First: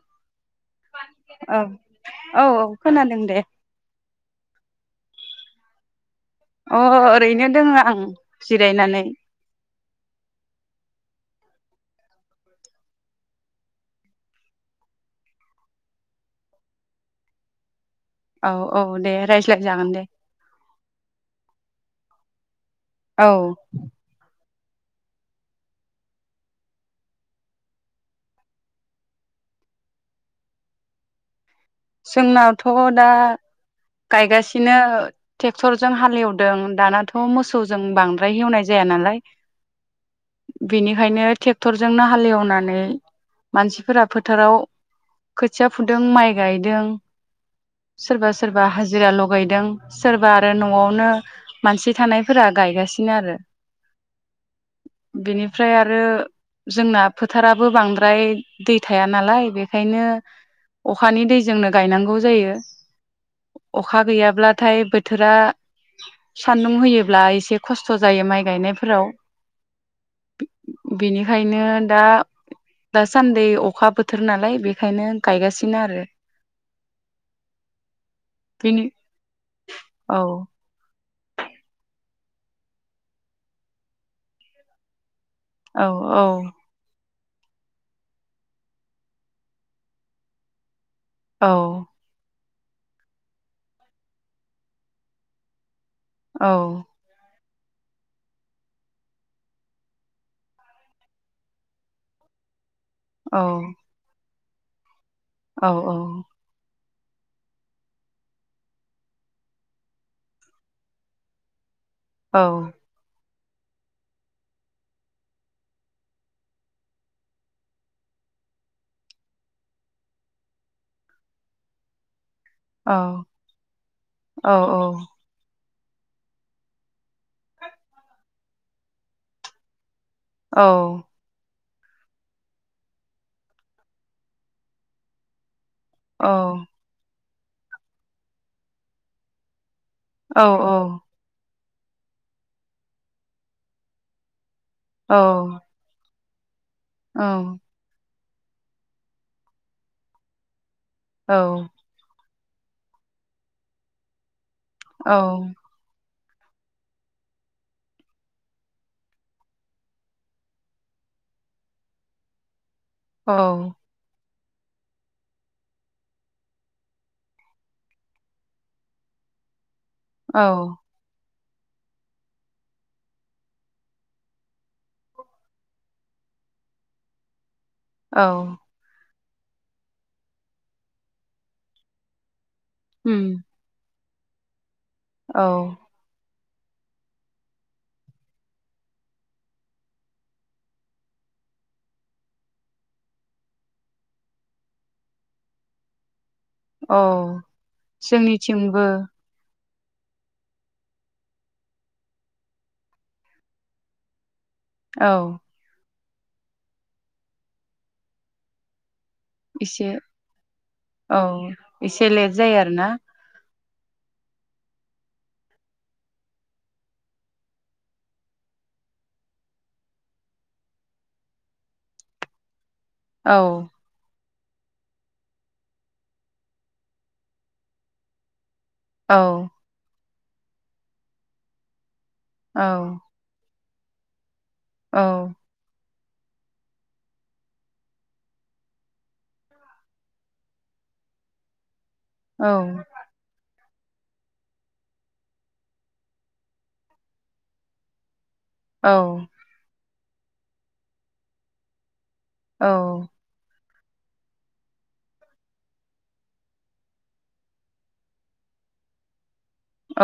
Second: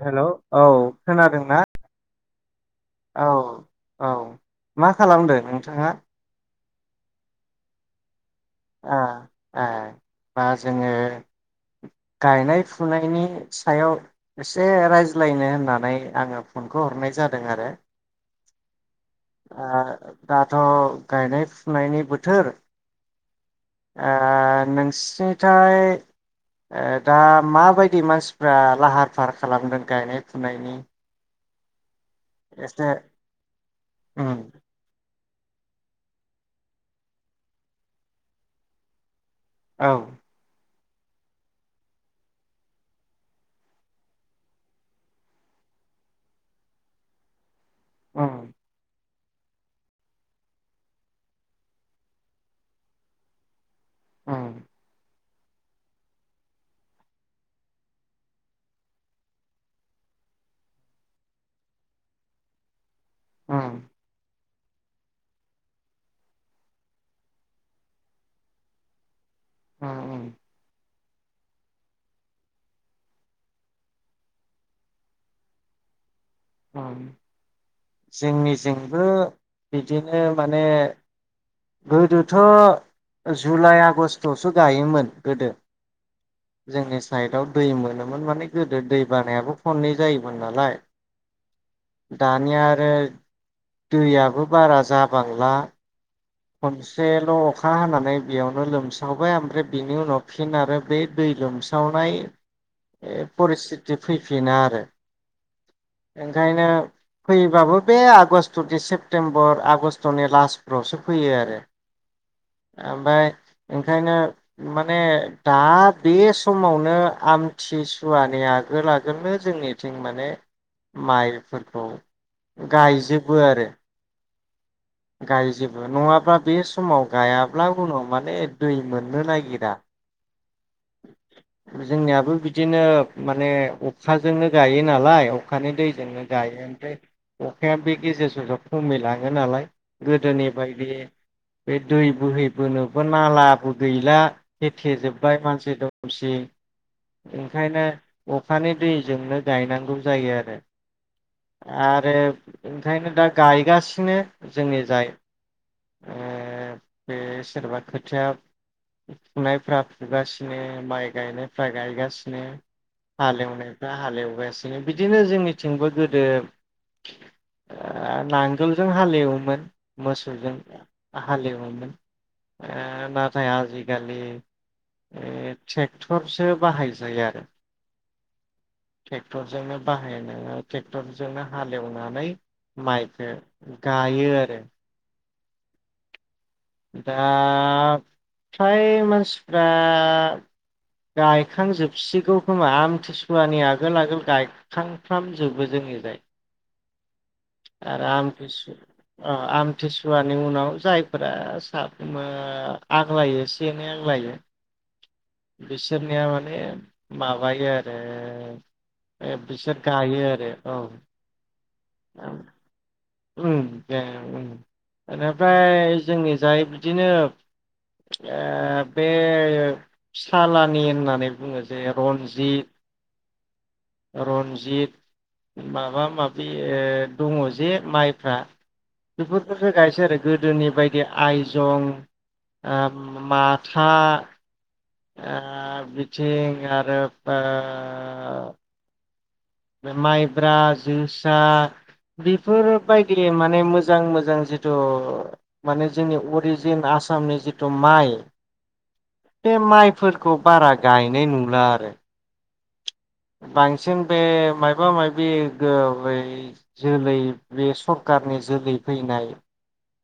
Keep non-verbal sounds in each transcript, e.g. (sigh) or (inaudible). हेल' औ औ खोनादोंना? औ औ खोनादों औ दे औ मा खालामदों नोंथाङा? अ ओरैनो दोङो आं ए जिरायनानै ए दा जोङो गायनाय फुनायनि सायाव एसे रायज्लायनो होननानै आङो फनखौ हरनाय जादों आरो औ औ दे रायज्लायजागोन दे ओ दाथ' गायनाय फुनायनि बोथोर औ ओ नोंसिनिथाय दा माबायदि मानसिफ्रा लाहार फाहार खालामदों गायनाय फुनायनि? जोंनावथ' एसे दा उम गायगासिनो टेक्टरजों हालेवदों दानाथ' मोसौजों बांद्राय हेवनाय जाया नालाय औ बेनिखायनो टेक्टरजोंनो हालेवनानै मानसिफोरा फोथाराव खोथिया फुदों माइ गायदों सोरबा उम सोरबा हाजिरा लग लगायदों सोरबा आरो न'आवनो मानसि थानायफोरा गायगासिनो आरो उम बेनिफ्राय आरो जोंना फोथाराबो बांद्राय दै थाया नालाय बेखायनो अखानि दैजोंनो गायनांगौ जायो उम अखा गैयाब्ला नाथाय बोथोरा सान्दुं होयोब्ला एसे खस्थ' जायो माइ गायनायफोराव उम उम बेनिखायनो दा दासान्दि अखा बोथोर नालाय बेखायनो गायगासिनो नो आरो उम जोंनि बेनि जोंबो औ बिदिनो माने गोदोथ' जुलाइ आगष्टआवसो गायोमोन औ औ साइदआव दै मोनोमोन माने गोदो दै बानायाबो खननै जायोमोन नालाय औ निया आरो दैयाबो बारा जाबांला औ खनसे ल' अखा हानानै बेयावनो लोमसावबाय ओमफ्राय बिनि उनाव फिन आरो बे दै लोमसावनाय ए औ परस्थिथि फै फैफिनो आरो औ ओंखायनो फैबाबो बे आगष्ट'नि सेप्तेम्बर आगष्ट'नि लास्टफ्रावसो फैयो आरो औ ओमफाय ओंखायनो माने दा बे समावनो आमथिसुवानि आगोल आगोलनो जोंनिथिं माने माइफोरखौ औ गायजोबो आरो औ औ गायजोब नङाब्ला बे समाव गायाब्ला उनाव माने दै मोननो नागिरा औ जोंनियाबो बिदिनो माने अखाजोंनो गायो नालाय अखानि दैजोंनो औ गायो ओमफ्राय अखाया बे गेजेर ससेयाव खमै लाङो नालाय गोदोनि बायदि बे दै बोहैबोनोबो नालाबो गैला। होथे जोब्बाय मानसि (unintelligible) ओंखायनो अखानि दैजोंनो गायनांगौ जायो आरो औ आरो ओंखायनो दा गायगासिनो। जोंनि जाय औ ओ बे सोरबा खोथिया फुनायफ्रा फुगासिनो माइ गायनायफ्रा गायगासिनो। औ हालेवनायफ्रा हालेवबाय सिनो बिदिनो जोंनिथिंबो गोदो ओ नांगोलजों हालेवोमोन। औ मोसौजों हालेवोमोन ओ नाथाय आजिखालि ओ ट्रेक्टरसो बाहायसै आरो औ ट्रेक्टरजोंनो बाहायनो ट्रेक्टरजोंनो हालेवनानै उम माइखो गाय यो आरो औ दा फ्राय मानसिफ्रा गायखांजोबसिगौ खोमा आमथिसुवानि आगोल आगोल गायखांफ्रामजोबो जोंनिजाय। औ आराम (unintelligible) जोंनिथिंबो ओ आम थिसुवानि उनाव जायफोरा साफ्रोमबो आग्लायो एसे, एनै आग्लायो औ बिसोरनिया माने माबायो आरो ए बिसोर एसे गायो आरो औ। एसे लेट जायो आरो ना? ओमफाय ओं एनिफ्राय जोंनि जाय बिदिनो ओ बे सालानि होननानै बुङो जे रनजित औ रन्जित माबा माबि दङ' जे माइफ्रा औ बेफोरखौसो गायसै आरो गोदोनि बायदि आइजं, औ आ मा था औ आ आरो ओ माइब्रा जोसा औ बेफोरबायदि माने मोजां मोजां मोजां जिथु माने जोंनि अरिजिन आसामनि जिथु माइ औ बे माइ फोरखौ बारा गायनाय नुला आरो औ बांसिन बे माबा माबि जोलै बे सरखारारनि जोलै फैनाय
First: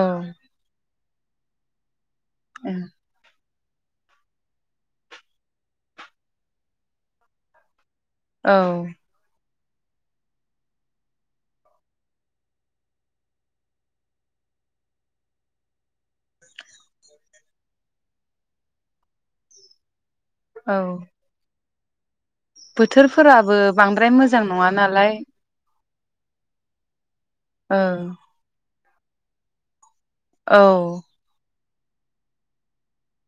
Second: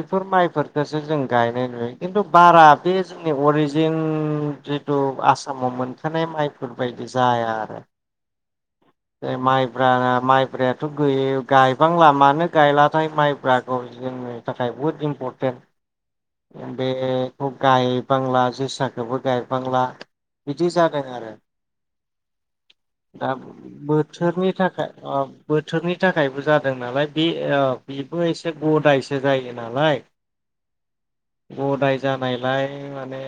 बिफोर माइफोरसो जों गायनाय नुयो। खिन्थु बारा बे जोंनि अरिजिन जों जितु आसामाव मोनखानाय माइफोरबायायदि जाया आरो औ ब माइब्रायाथ' गय गायबांला मानो गायलाथाय माइब्राखौ जोंनि थाखाय बुहुद इम्परटेन्ट बेखौ गायबांला जोसाखौबो गायबांला बिदि औ जादों आरो दा बोथोरफोराबो बांद्राय मोजां बोथोरनि नङा थाखाय नालाय। ओ बोथोरनि थाखायबो जादों नालाय बे ओ औ बिबो एसे गदायसो जायो नालाय औ गदाय जानायलाय माने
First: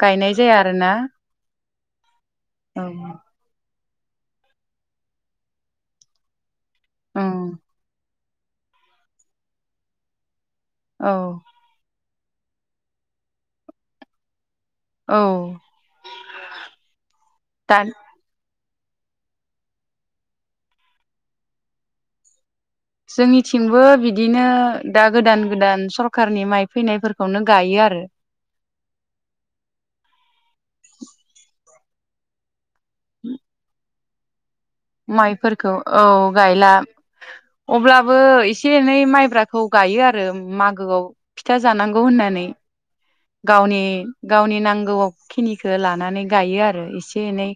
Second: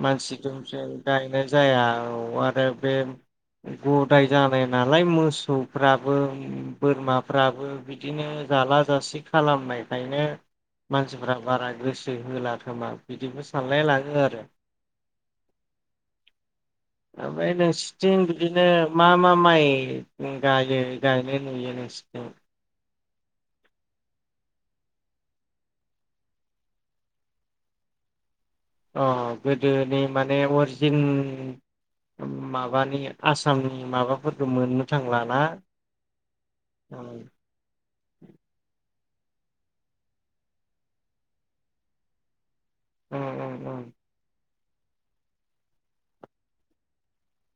गायनाय मानसि जाया दंसै आरोना गायनाय जाया औ आरो औ बे गदाय जानाय नालाय मोसौफ्राबो औ बोरमाफ्राबो बिदिनो जाला जासि खालामनायखायनो औ मानसिफ्रा बारा गोसो होला खोमा बिदिबो सानलाय लाङो आरो। औ ओमफ्राय दान नोंसिथिं बिदिनो मा मा माइ गायो गायनाय नुयो (unintelligible) जोंनिथिंबो बिदिनो दा गोदान गोदान सरकारनि माइ फैनायफोरखौनो गायो आरो। अ गोदोनि माने अरिजिन मा माने आसाम नि माबा माइफोरखौ औ गायला ओम अब्लाबो एसे एनै माइ ब्राखौ गायो आरो मागोआव फिथा जानांगौ होननानै ओम । ओम गावनि ओम गावनि नां गौ खिनिखो लानानै गायो आरो एसे एनै।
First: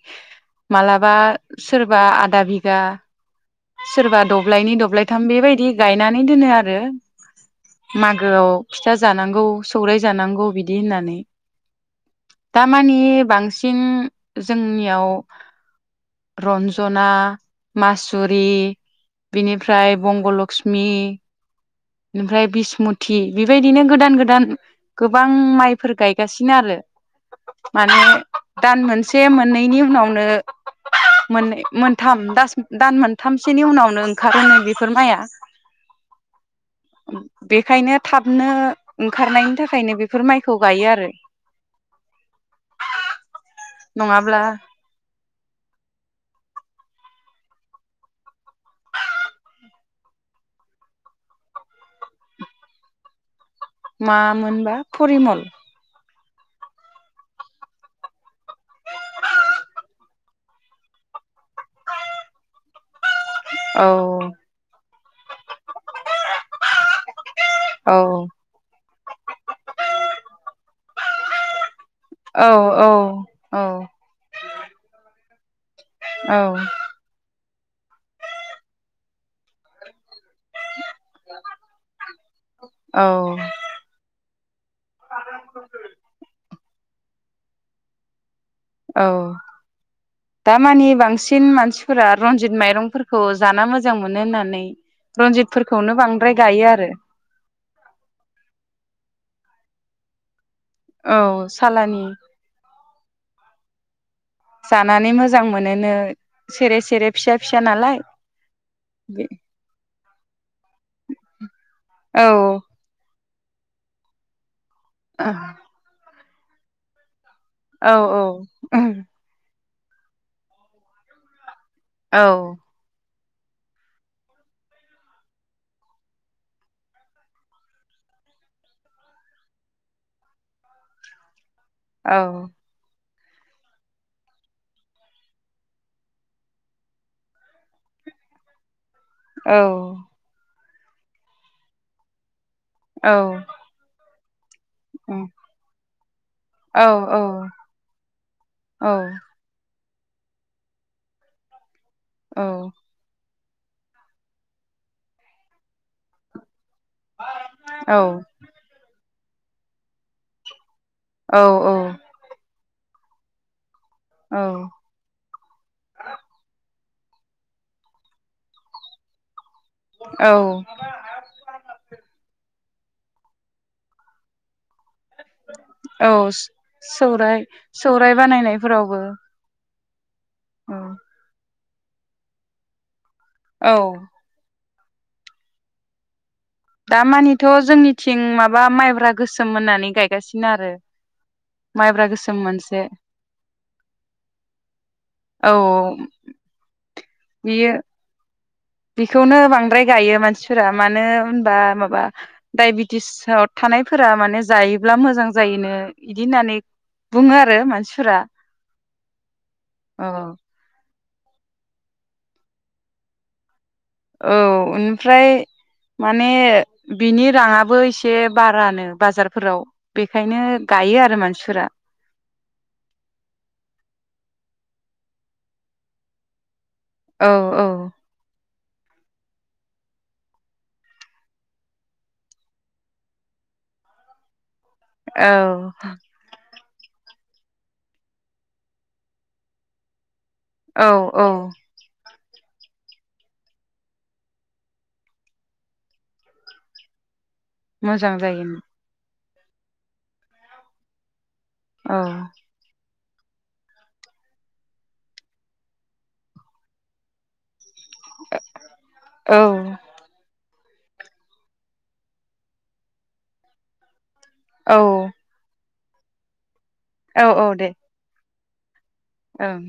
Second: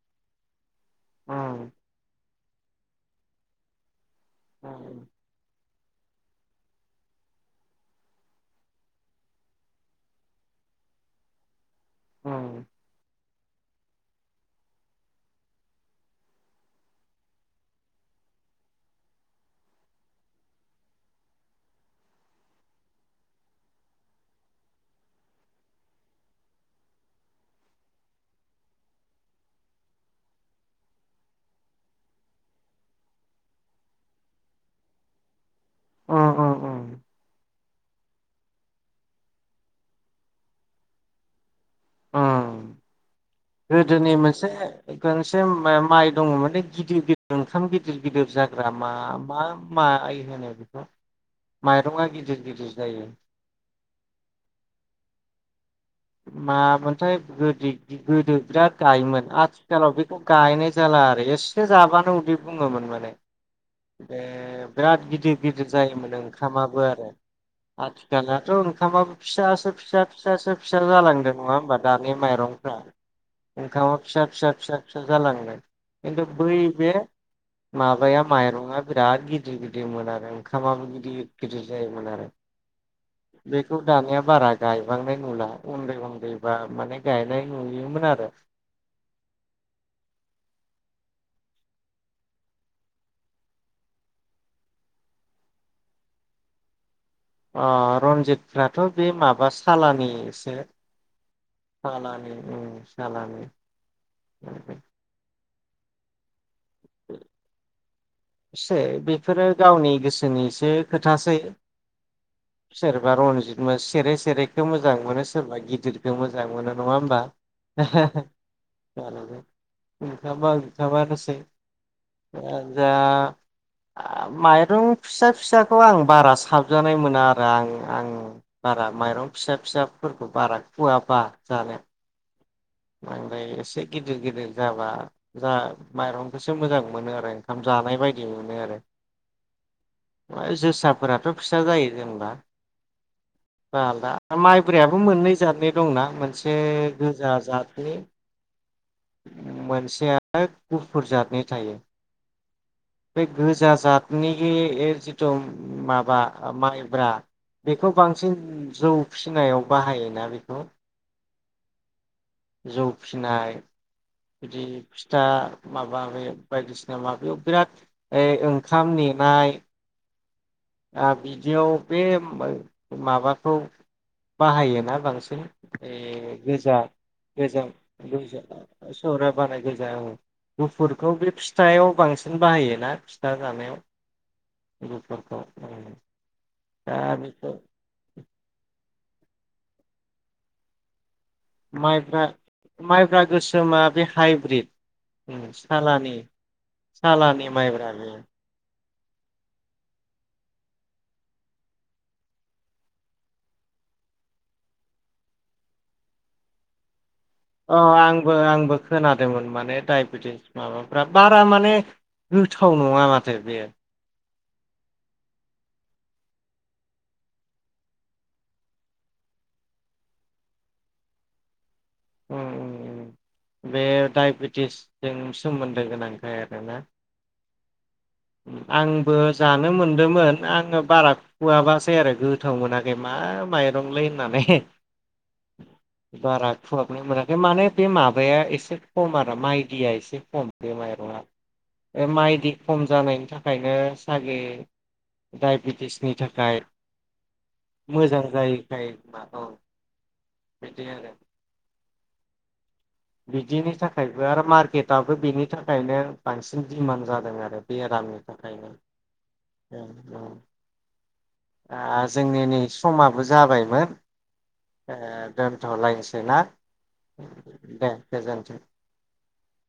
मालाबा ओम सोरबा आदा बि गा। सोरबा दब्लायनै ओम दब्लायथाम बेबायदि गायनानै दोनो आरो मागोआव फिथा जानांगौ सौराय जानांगौ बिदि होननानै। ओम दामानि बां ‌ सिन जोंनिआव रन्जना, मासुरि बिनिफ्राय बंग लक्ष्मि ओमफाय बिसमुथि बेबायदिनो गोदान गोदान गो बां माइफोर गायगासिनो आरो माने दान मोनसे मोननैनि उनावनो मोननै मोनथाम दास दान मोनथामसोनि उनावनो ओंखारोमोन बेफोर माइआ । उम उम उम बेखायनो थाबनो ओंखारनायनि थाखायनो बे फोर माइखौ गायो आरो। अ गोदोनि नङाब्ला मोनसे गंसे मा-माइ दङ (unintelligible) गिदिर गिदिर ओंखाम गिदिर गिदिर जाग्रा मा मा माइ होनो बेखौ माइरंआ गिदिर गिदिर जायो मा मोनबा परिमल? मामोनथाय गोदि गोदो बिराद गायोमोन आथिखालाव बेखौ गायनाय जाला आरो एसे जाबानो उदै बुङोमोन माने । औ बे बिराद गिदिर गिदिर जायोमोन ओंखामाबो आरो औ आथिखालनाथ' ओंखामा फिसासो फिसा फिसासो फि फिसा जालांदों नङा होमबा दानि औ माइरंफ्रा ओंखामा फिसा फिसा फिसा फिसा जालाङो । (inaudible) खिन्थु औ बै बे माबाया माइरंआ बिराद गिदिर गिदिरमोन आरो ओंखामाबो गिदिर गिदिर जायोमोन आरो औ बेखौ दानिया बारा गायबांनाय नुला। उन्दै उन्दै बा माने गायनाय नुयोमोन आरो। औ दामानि बांसिन मानसिफोरा रनजित माइरंफोरखौ जाना मोजां मोनो होननानै रनजितफोरखौनो बांद्राय गायो आरो। अ रन्जितफ्राथ' बे माबा सालानि एसे सालानि उम सालानि जानानै मोजां मोनोनो सेरे सेरे फिसा फिसा नालाय बे ओनिस सो खोथासै औ सोरबा रन जिद सेरे सेरे खौ मोजां मोनो औ सोरबा गिदिर जों मोजां मोनो नङा होमबा? औ औ ओहोम । ओंखामा ओंखामानोसै औ इयानो जा माइरं फिसा फिसाखौ आं बारा साबजानाय मोना आरो आं-आं बारा माइरं फिसा फिसाफोरखौ बारा खुवाबा जानो । औ बांद्राय एसे गिदिर गिदिर जाबा जा माइरंखौसो मोजां मोनो आरो ओंखाम जानाय बायदि मोनो आरो । औ सा फोराथ' फिसा जायो जेनेबा औ दा माइ ब्रायाबो मोननै जाथनि दंना मोनसे औ गोजा जाद । औ मोनसे (unintelligible) गुफुर जाथनि थायो । औ बे गोजा जातनि जिथु माबा माइ ब्रा बेखौ बांसिन जौ फिसिनायाव बाहायोना बेखौ? औ औ जौ फिसिनाय बिदि फिथा माबा बे बायदिसि ना माबायाव बिराद ओ-ओंखाम नेनाय औ औ ओ बिदियाव बे मो माबाखौ बाहायो ना बांसिन औ ए गोजा सौराइ गोजों सौराइ दैजों बानायनायफोरावबो सौराय बानायगो (unintelligible) औ गुफुरखौ बे फिथ थायाव बांसिन बाहायो ना फि था औ जानायाव (unintelligible) दामानिथ बेखौ जोंनिथिं माबा माइब्रा। गोसोम मोननानै गायगासिनो आरो। माइब्रा गोसोम मोनसे माइब्रा गोसोमा बे हाइब्रिद उम औ सालानि। सालानि बियो मायब्रा बे। बेखौनो बांद्राय गायो मानसिफोरा मानो होनबा माबा डायबेटिसआव थानायफोरा माने जायोब्ला मोजां जायोनो इदि होननानै। बुङो आरो अ मानसिफोरा आंबो आंबो खोनादोंमोन माने औ दडायबेटिस माबा फ्रा बारा माने गोथाव नङा माथो बेयो। औ ओमफ्राय माने बिनि राङाबो एसे बारानो बाजारफोराव बेखायनो गायो आरो मानसिफोरा। औ औ‌ औ बे डाइबेटिसजों सोमोन्दो गोनांखाय आरोना। औ औ। आंबो जानो मोनदोंमोन आङो बारा खुवाबासै आरो गोथाव मोनाखै मा माइरंलै होननानै। औ। फुहाबनाय मोनाखै माने बे माबाया एसे खम आरो माइदिया एसे। खम बे औ माइरंआ औ बे माय दि खम जानायनि थाखायनो सागे डाइबेटिसनि थाखाय। मोजां जायैखाय। (unintelligible) बिदि आरो। औ। बिदिनि थाखायबो आरो मार्केटआबो बेनि थाखायनो बांसिन दिमान्ड जादों आरो। बेरामनि थाखायनो औ औ। दा जोंनि नै समाबो जाबायमोन। औ ए दोन थलायनोसै ना। औ औ दे। गोजोनथों। ओं।